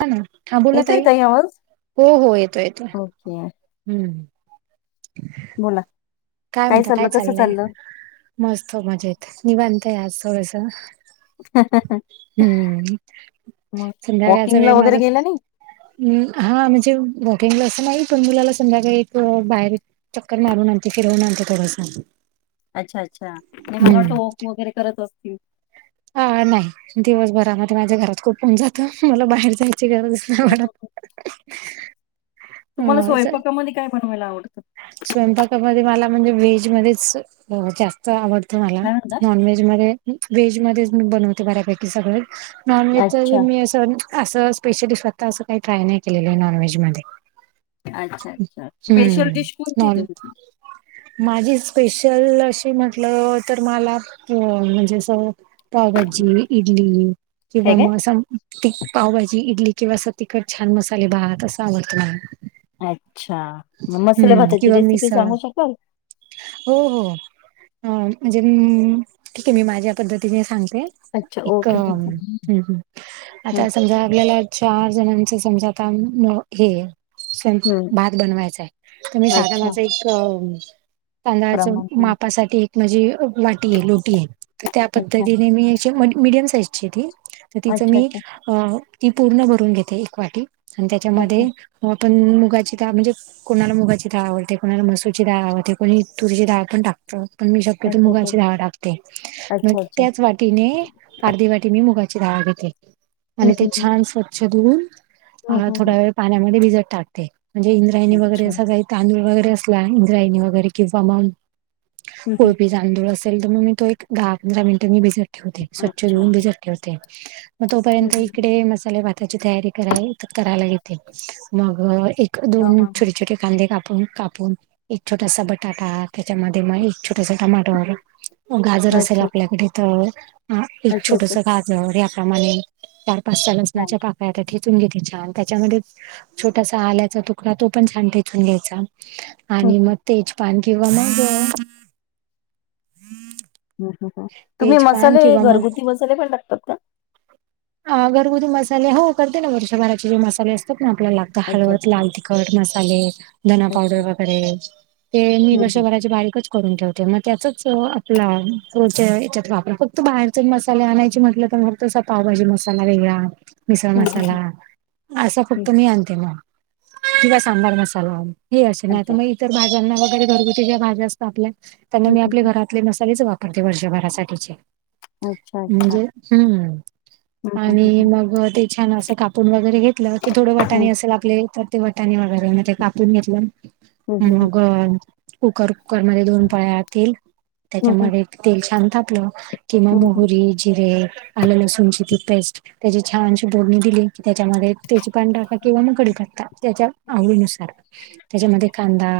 हा ना, हा बोला येतोय ताई. आवाज? हो हो येतो येतोय. [unintelligible] हम्म. बोला. काय म्हणता काय चाललं? कसं चाललंय? चाललं? मस्त, मजेत, निवांत आहे आज थोडस. हम्म, मग. संध्याकाळचा वॉकिंगला वेळ माझ वगैरे गेल्या नाही? ऊ हा म्हणजे वॉकिंगला असं नाही, पण मुलाला संध्याकाळी अ बाहेर एक चक्कर मारून आणते. फिरवून आणते थोडंस. अच्छा अच्छा! नाही मला वाटलं वॉक वगैरे करत असतील. अ नाही, दिवसभरामध्ये माझ्या घरात खूप होऊन जातं. मला बाहेर जाय ची गरज नाही हं, हं, हं. पडत. तुम्हाला स्वयंपाकामध्ये काय बनवायला आवडतं? स्वयंपाकामध्ये मला म्हणजे व्हेज मध्येच अ जास् त आवडत मला. काय म्हणता? नॉन व्हेज मधे, व्हेज मधेच मी बनवते बऱ्यापैकी सगळच नॉनव्हेजच अच्छा. मी अस, असं स्पेशली स्वतः असं काही ट्राय नाही केलेलं नॉनव्हेज मधे. अच्छा अच्छा, स्पेशल डिश कोणती आहे नॉन तुमची? माझी स्पेशल अशी म्हटलं तर मला अ म्हणजे अस पावभाजी, इडली काय किंवा काय? म अस ती पावभाजी, इडली किंवा असं तिखट छान मसाले भात, असं आवडत मला. अच्छा! मग मसाले हम्म भाताची किंवा रेसिपी मिसळ सांगू शकाल? हो हो, अ म्हणजे उम ठीक आहे मी माझ्या पद्धतीने सांगते अच्छा. एक ओके. हम्म हम, हं. आता समजा आपल्याला चार जणांच समजा आता म हे सम हं. भात बनवायचाय त मी साधा अच्छा. माझा एक तांदळाच प्रमाण. हं. मापासाठी एक माझी वाटी आहे, लोटी आहे. त त्या अच्छा. पद्धतीने मी अशी म्हण मीडियम साईजची आहे ती, तर तिचं अच्छा, मी अच्छा. अ ती पूर्ण भरून घेते, एक वाटी आणि त्याच्यामध्ये अच्छा. आपण मुगाची डाळ म्हणजे कोणाला मुगाची डाळ आवडते, कोणाला मसुरची डाळ आवडते, कोणी तुरीची डाळ पण टाकत. पण मी शक्यतो अच्छा, अच्छा. मुगाची डाळ टाकते. मग अच्छा, अच्छा. त्याच वाटीने अर्धी वाटी मी मुगाची डाळ घेते हं, आणि ती हं, हं. छान स्वच्छ धुऊून हं, आ हं, हं. थोडा वेळ पाण्यामध्ये भिजत टाकते, म्हणजे इंद्रायणी वगैरे अच्छा. असं काय तांदूळ वगैरे असला, इंद्रायणी वगैरे किंवा मग हं, हं. कोळपीचा तांदूळ असेल तर मग मी तो एक दहा पंधरा मिनिट मी भिजत ठेवते. स्वच्छ अच्छा. धुऊन भिजत ठेवते. मग हं, तोपर्यंत हं, हं. इकडे मसाले भाताची तयारी कराव करायला घेते. मग हां, दोन हां. छोटे छोटे कांदे कापून काप एक छोटासा बटाटा त्याच्यामध्ये म एक छोटासा टमाटो गाजर असला अच्छा, अच्छा. क तर एक अच्छा, छोटस अच्छा. गाजर याप्रमाणे चार-पाच-सहा हां. लसणाच्या पाक ता ठेचून घेते छान. त्याच्यामध्येच छोटासा आल्याचा तुकडा तो पण छान ठेचून घ्यायचा. हं, आणि हं. मग तेजपान किंवा मग तुम्ही तेजपान मसाले किंवा मग घरगुती मसाले पण टाकतात का? अ घरगुती मसाले हो करते ना. वर्षभराचे जे मसाले असतात ना आपल्याला. अच्छा, हळद, अच्छा. लाल तिखट, मसाले, धना अच्छा, अच्छा. पावडर वगैरे. ते मी हं, हं. वर्षभराचे बारीकच करून ठेवते. मग त्याच आपच्यात वापर फक्त बाहेर मसाले आणायचे म्हट त पावभाजी मसाला वेगळा मिसळ हं, हं, मसाला. हं, असं हं. फक्त मी आणते मग. किंवा सांबार मसाला हे असे नाहीतर अच्छा. मग तर भाज्यांना वगैरे घरगुती ज्या भाज्या असतात आपल्या. त्यांना हं, मी हं, आपल्या हं. घरात ले मसालेच वापरते वर्षभरासाठीचे. अच्छा, अच्छा. म्हणजे? हम्म. हं, हं, हं, आणि हं. मग ते छान असं कापून वगैरे घेतलं की थोडं वटाणी हं. अस आपले येतात ते वटाणी वगैरे म ते कापून घेतलं. हं, हं, हं. मग कुकर कुकर मध्ये दोन पळ्या तेल हं, हं. त्याच्यामध्ये तेल छान तापलं किंवा हं, हं. मोहरी, जिरे, आलं लसूणची ती पेस्ट त्याची छानची बोडणी दिली. त्याच्यामध्ये तेजपान टाका किंवा मग कडीपंतां त्याच्या आवडीनुसार. त्याच्यामध्ये कांदा,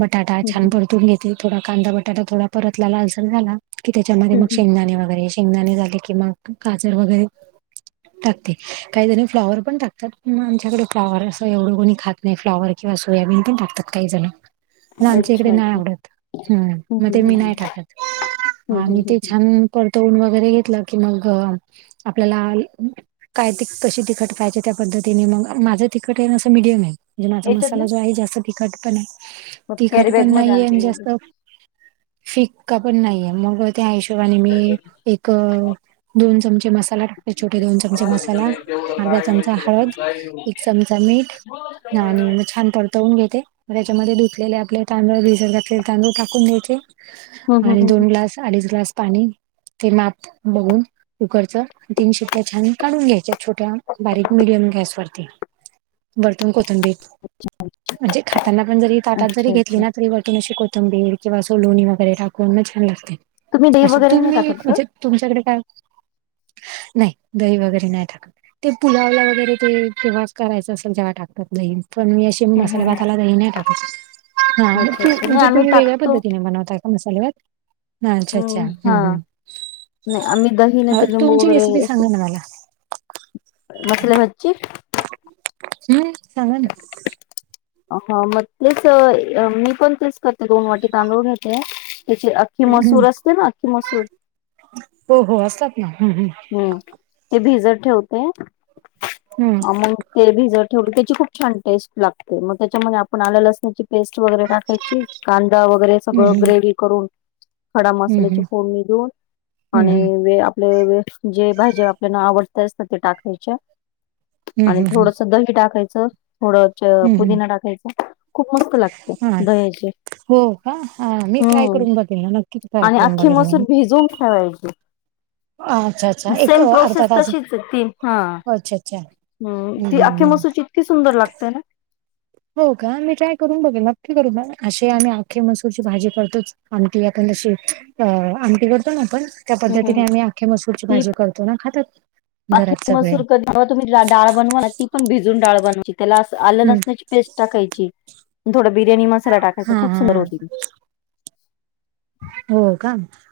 बटाटा हं, छान हं. परतून घेते थोडा कांदा बटाटा थोडा परतला लालसर झाला. कि त्याच्यामध्ये हं, मग हं. शेंगदाणे वगैरे शेंगदाणे झाले की मग गाजर वगैरे टाकते. काही जणी फ्लाॉवर पण टाकतात. आमच्याकडे फ्लाॉवर असं एवढं कोणी खातनाही. नाही फ्लाॉवर किंवा सोयाबीन पण टाकतात काही जण. आमच्या इकडे अच्छा, नाही अच्छा. आवडत. हम. हं, मग हं, ते हं, मी हं. नाही टाकत. हं, हं, आणि हं, ते हं. छान परतवून वगैरे घेतलं की मग आपल्याला काय त कशी तिकट खायचे त्या पद्धतीने मग माझं तिकट आहे अससं मीडियम आहे. म्हणजे माझा याच्यात ना मसाला जो आहे जास्त तिखट पण नाही मग तिखट कॅरी पण बॅगमध्ये नाहीये आणि आणते मी. जास्त फिक्का पण नाहीये. मग त्या हिशोबाने ते. मी एक दोन चमचे मसालाटे छोटे दोन चमचे मसाला अर्धा चमचा हळद एक चमचा मीठ आणि म छान पडतो. वून घेते मग त्याच्यामध्ये धुतलेले आपले तांदूळ बिजत घातले तांदूळ टाकून द्यायचे. हं, हं, आणि हं, हं. दोन ग्लास, अडीच ग्लास पाणी ते माप बघून कुकरच तीन शिट्ट्या छान काढून घ्यायच्या छोट्या बारीक मिडियम गॅसवरती. बरतून कोथिंबीर. म्हणजे खातांना पण जरी ताटात जरी अच्छा, घेतली अच्छा. ना तरी वरतून अशी कोथंबीर किंवा सलोणी वगैरे टाकून म छान लागते. तुम्ही दही असं वगैरे नाही तुम्ही टाकत का? म्हणजे तुमच्याकडे काय नाही दही वगैरे नाही टाकत. ते पुलावला वगैरे तेव्हा करायचं असेल जेव्हा टाकतात दही. पण हम्म मसाले हम्म हम्म. भाताला दही नाही टाकत. हा अच्छा तू अच्छा नाही म्हणजे आम्ही तुम्ही वेगळ्या टाकतो. पद्धतीने बनवताय का मसाले भात? हा अच्छा अच्छा! हम्म. हा हम्. हम. नाही आम्ही दही नाही तर लिंबू तुमची वगैरे रेसिपी अस सांगा ना मला मसाले भात ची हम् सांगा ना हो मग तेच मी पण तेच करते दोन वाटी तांदूळ घालते त्याची ती हम्म मसूर असते ना ती मसूर हो हो असतात ना हम हम्म ते भिजत ठेवते हम्म आ मग ते भिजत ठेवली त्याची खूप छान टेस्ट लागते मग त्याच्यामध्ये आपण आला लसणाची पेस्ट वगैरे टाकायची कांदा वगैरे सगळ ग्रेवी करून खडा हम्म मसाल्याची हम्म फोडणीदीवुन हम्म आणि हम्म आणि जे भाज्या आपल्याला न आवडत्या असतात त्या टाकायच्या हम्म आणि हम्म हम्म हम्म थोडस दही टाकायचं थोडं हम्म हम्म पुदीना टाकायचा खूप मस्त लागत हा दह्याची हो का हा मी ट्राय हम्म करून बघेल ना नक्की ट्राय आणि करून अख्खी बघेल मसूर मी भिजवून ठेवायची. अच्छा अच्छा एक सेम अर्धा प्रोसेस तास अच्छा अच्छा हम् हम्म ती हम्म अख्खी हम्म मसूची इतकी सुंदर लागतेय ना हो का मी ट्राय करून बघेल नक्की करू असे आम्ही आखे मसूरची भाजी करतोच आमटी आपण जशी अ आमटी करतो ना आपण त्या पद्धतीने हम्म आम्ही आखे मसूरची भाजी करतो ना खातात. आखी घरात सगळे मसुर कधी तुम्ही डाळ बनवा ना ती पण भिजून डाळ बनवाची त्येला अस आलं हम्म नसणाची पेस्ट टाकायची. थोडा बिर्याणी मसाला टाकायचा हा खूप हा सुंदर होती ती हो का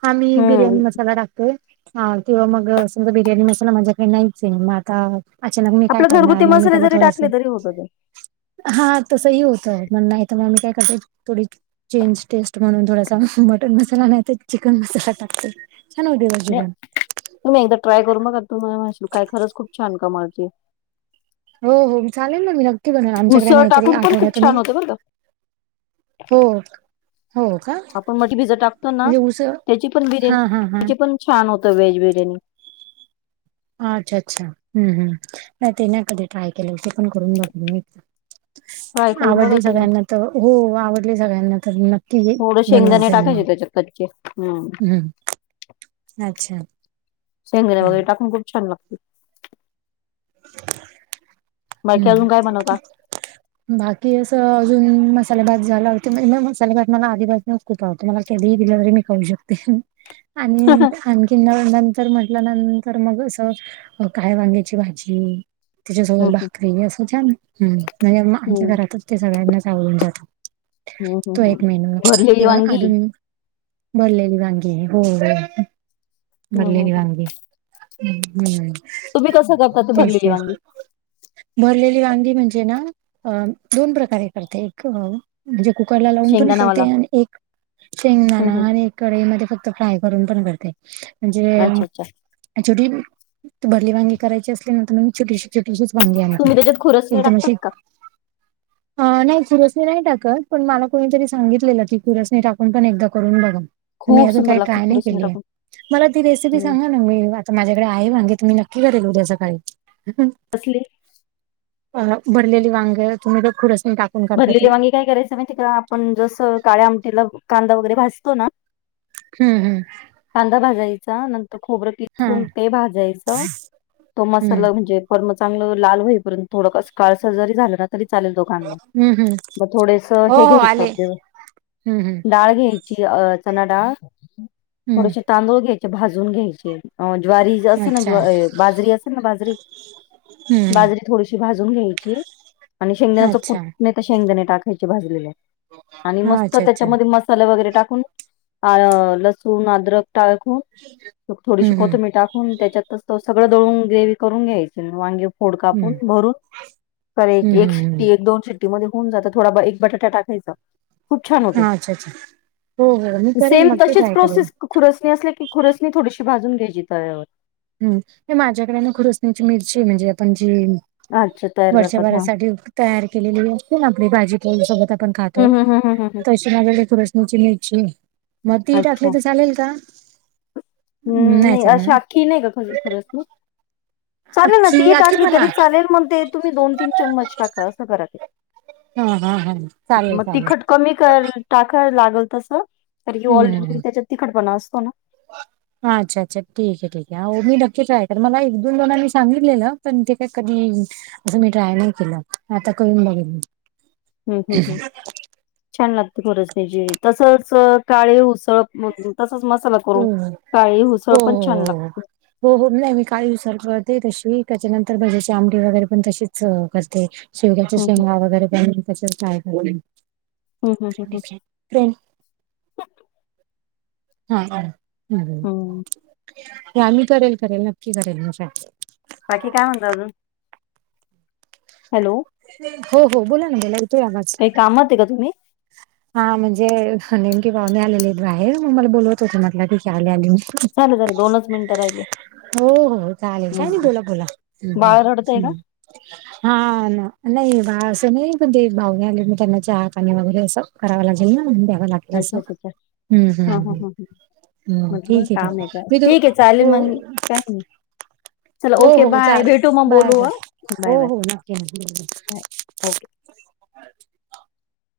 आम्ही बिर्याणी हम्म मसाला टाकतोय. हा तेव्हा मग समजा बिर्याणी मसाला माझ्याकडे नाहीच आहे मग आता अचानक मग मी काय आपलं करणार घरगुती मग मी मसाले त्याला जरी थोडंस टाकले तरी होत ते हा तसंही होतय म्हण नाही तर मग आम्ही काय करत थोडी चेंज टेस्ट म्हणून थोडासा मटन मसाला नाही तर चिकन मसाला टाकते छान होतय ब जेवण तुम्ही एकदा ट्राय करू बघाना मग आ तुम्ही मला म्हणशीला काय खरंच खूप छान कामाची हो हो मी चालेल ना मी नक्की बनवेल आमच्याकडे उसळ नाहीतरी टाकून पण खूप आठवड्यातूनी छान होते बरं का हो.. का आपण मठी भिजत टाकतो ना म्हणजे उसळ त्याची पण बिर्याणी हां हां हां त्याची पण छान होत वेज बिर्याणी हा अच्छा अच्छा हम् हम् नाही ते नाही कधी ट्राय केलं ते पण करून बघेन मी ट्राय ह. करून बघा आवडली तुम्ही सगळ्यांना तर हो आवडली सगळ्यांना तर नक्की बनवेन त्याना चपाती घे हम्म अच्छा शेंगदाणे हं वगैरे टाकून खूप छान लागते बाकी हम्म. अजून काय बनवता बाकी असं अजून मसाले भात झाला होते म्हणजे मग मसाले भात मला आधी पासन खूप आवडतो मला कधी दिला तरी खाऊ शकते आणि हम्म कि मग नंतर म्हटल्यानंतर मग असं काय वांग्याची भाजी त्याच्यासोबत हम्म भाकरी असं छान म्हणजे हम नाही म आमच्या हम्म घरातच ते सगळ्यांनाच आवडून जातो. हम्म हम्म तो हम्म. एक मेनू भरलेली किंवा वांगी अजून एक भरलेली वांगी हो हम्म हम्म भरलेली हम्म वांगी हम्म तुम्ही कसं करता ती तेच भरलेली तेच वांगी भरलेली वांगी म्हणजे ना अ दोन प्रकारे करते, एक अ म्हणजे कुकरला लावून पण शेंगदाणावाला करते आणि एक हम्म शेंगदाना हम्म आणि कढई मध्ये फक्त फ्राय करून पण करते, म्हणजे अच्छा अच्छा छोटी तू भरली वांगी करायची असली ना, तर मी छोटीशी छोटीशीच वांगी आणायची, तुम्ही त्याच्यात खुरसणी एकदम टाकतात अशी का नाही खुरसणी नाही टाकत, पण मला कोणीतरी सांगितलेलं की खुरसनी टाकुन पण एकदा करून बघा. पण मी खूप अजून सुंदर काय लागते ट्राय नाही खुरसणी केलीय. टाकून मला ती रेसिपी हम्म सांगा ना, मी म आता माझ्याकडे आहे वांगी, तर मी नक्की करेल उद्या सकाळी अं हं कसली? अ भरलेली वागं तुम्ही त्यात खुरसनी टाक भरलेली वांगी काय करायचं माहिती का, आपण जसं काळ्या आमटीला कांदा वगैरे भाजतो ना हम्म -हम्. कांदा भाजायचा नंतर खोबरं हा किसून ते भाजायचं, तो हम्म मसाला म्हणजे पण म चांगलं लाल होईर्यंत थोडं कसं काळसर जरी झालं ना तरी चालेलं तो कांदा. हम् -हम, म थोडेस हे घ्यायचं आपलं हम्म हम्म डाळ घ्याय ही अं चणादाळ, थोडेसे हम्म तांदूळ घ्यायचे भाजून घ्यायचे. अ ज्वारी असेल ना ज् अच्छा ए बाजरी असेल ना बाजरी हम्म बाजरी थोडीशी भाजून घ्यायची, आणि हम्म शेंगण्याच कुट अच्छा नाही त शेंगदाणे टाकायचे भाजायचे आणि हा मस्त अच्छा त्याच्या अच्छा मस साला वगैरे टाकून अ लसूण अद्रक टाकून थोडीशी हम्म हम्म कोथंबी टाकून त्याच्यातच त सगळं दळून, ग्रेवी करून घ्यायचं वांगे फोड कापून हम्म भरून हम्म करायची एक हम्म हम्म शिट्टी, एक दोन शिट्टी शिट्टी मध्ये होऊन जातं, थोडा ब एक बटाटा टाकायचा. खूप छान होते, हा अच्छा अच्छा हो हो मी करेन सेम नक्की तशिच ट्राय करेन प्रोसेस खुरसणी असल्या की, खुरसणी थोडीशी भाजून घ्यायची तव्यावर. हम्म, हे माझ्याकडे ना खुरुसणीची मिरची म्हणजे आपण जी अच्छा तयार करतात वर्षभरा हा साठी तयार केलेली असते ना आपली, भाजी-पोळी सोबत आपण खातो हम् हम् हम् हम् हम् तशी. माला ते खुरसणी ची घ्यायची ये. म ती अच्छा टाकली तर चालेल का, नाही चालणार. ती नाही का चालणर खुरसणी, चालेलं ना ती आखी हि आखी टाकली म्हणा तरी चाल चालेल मंग ते तुम्ही दो- तीन चमच टाका असं करा ते. हा, हा, हा चालेलं- मग चालेलं. तिखट कमी कर टाका लागेल तस, कारण की ऑलरेडी हम्म त्याच्यात तिखटपणा असतो ना. [inaudible] हा अच्छा -अच्छा ठीक ये, ठीक ये आवडली मी नक्की ट्राय करेलं, मला एक- दोन जनानी सांगितलेलं पण ते काय कधी पण मी ट्राय नाही केलं, आता करून बघेन मी. हम्, हम्, हम् छान लागते खरंच म्हणजे तसंच काळी उसळ मग तसाच मसाला हो करून, हो काळी हुसळ पण छान हो हो लागते. हो, हो नाही मी काळी हुसळ करते तशी, त्याच्यानंतर ते भज्याची आंमटी वगैरे पण तशीच करते. शेवग्याच्या हम्म शेंगा वगैरे त्यां पण तसंच फ्राय करते,.... हम्म हम्म हम्म कोण हम्म ये? फ्रेन्ड. हा, हा हम्म आ् मी करेल- करेल नक्की करेल मी ट्राय. बाकी काय म्हणता अजून? हॅलो, हो हो बोला ना बोला. येतोय आवाज काही कामात आहे का तुम्ही? हा म्हणजे नेमके पाहुणे आलेले आहेत बाहेर मग मला बोलवत होते म्हटलं ठीक आले आली मी. झालं झालं दोनच मिनिटं राहिले. हो हो चालेल काय नाही हम्म बोला बोला. बाळ रडतंय का हा ना नाही बा असं नाही पण ते भाऊने आले मी त्यांना चहा पाणी वगैरे असं, करावां लागेल ना द्यावं लागेल अस अच्छा अच्छा अच्छा हम्म हम्म हा हा हम्. हा हम् म्हटलं ठीक हे ठीक काम हे आहे का मी त ठीक आहे चालेल हो मग काही नाही चला हो ओके हो बाय चालेल भेटू मग बाय बोलू बाय हा बाय हो बाय हो नक्की नक्की. Bye okay.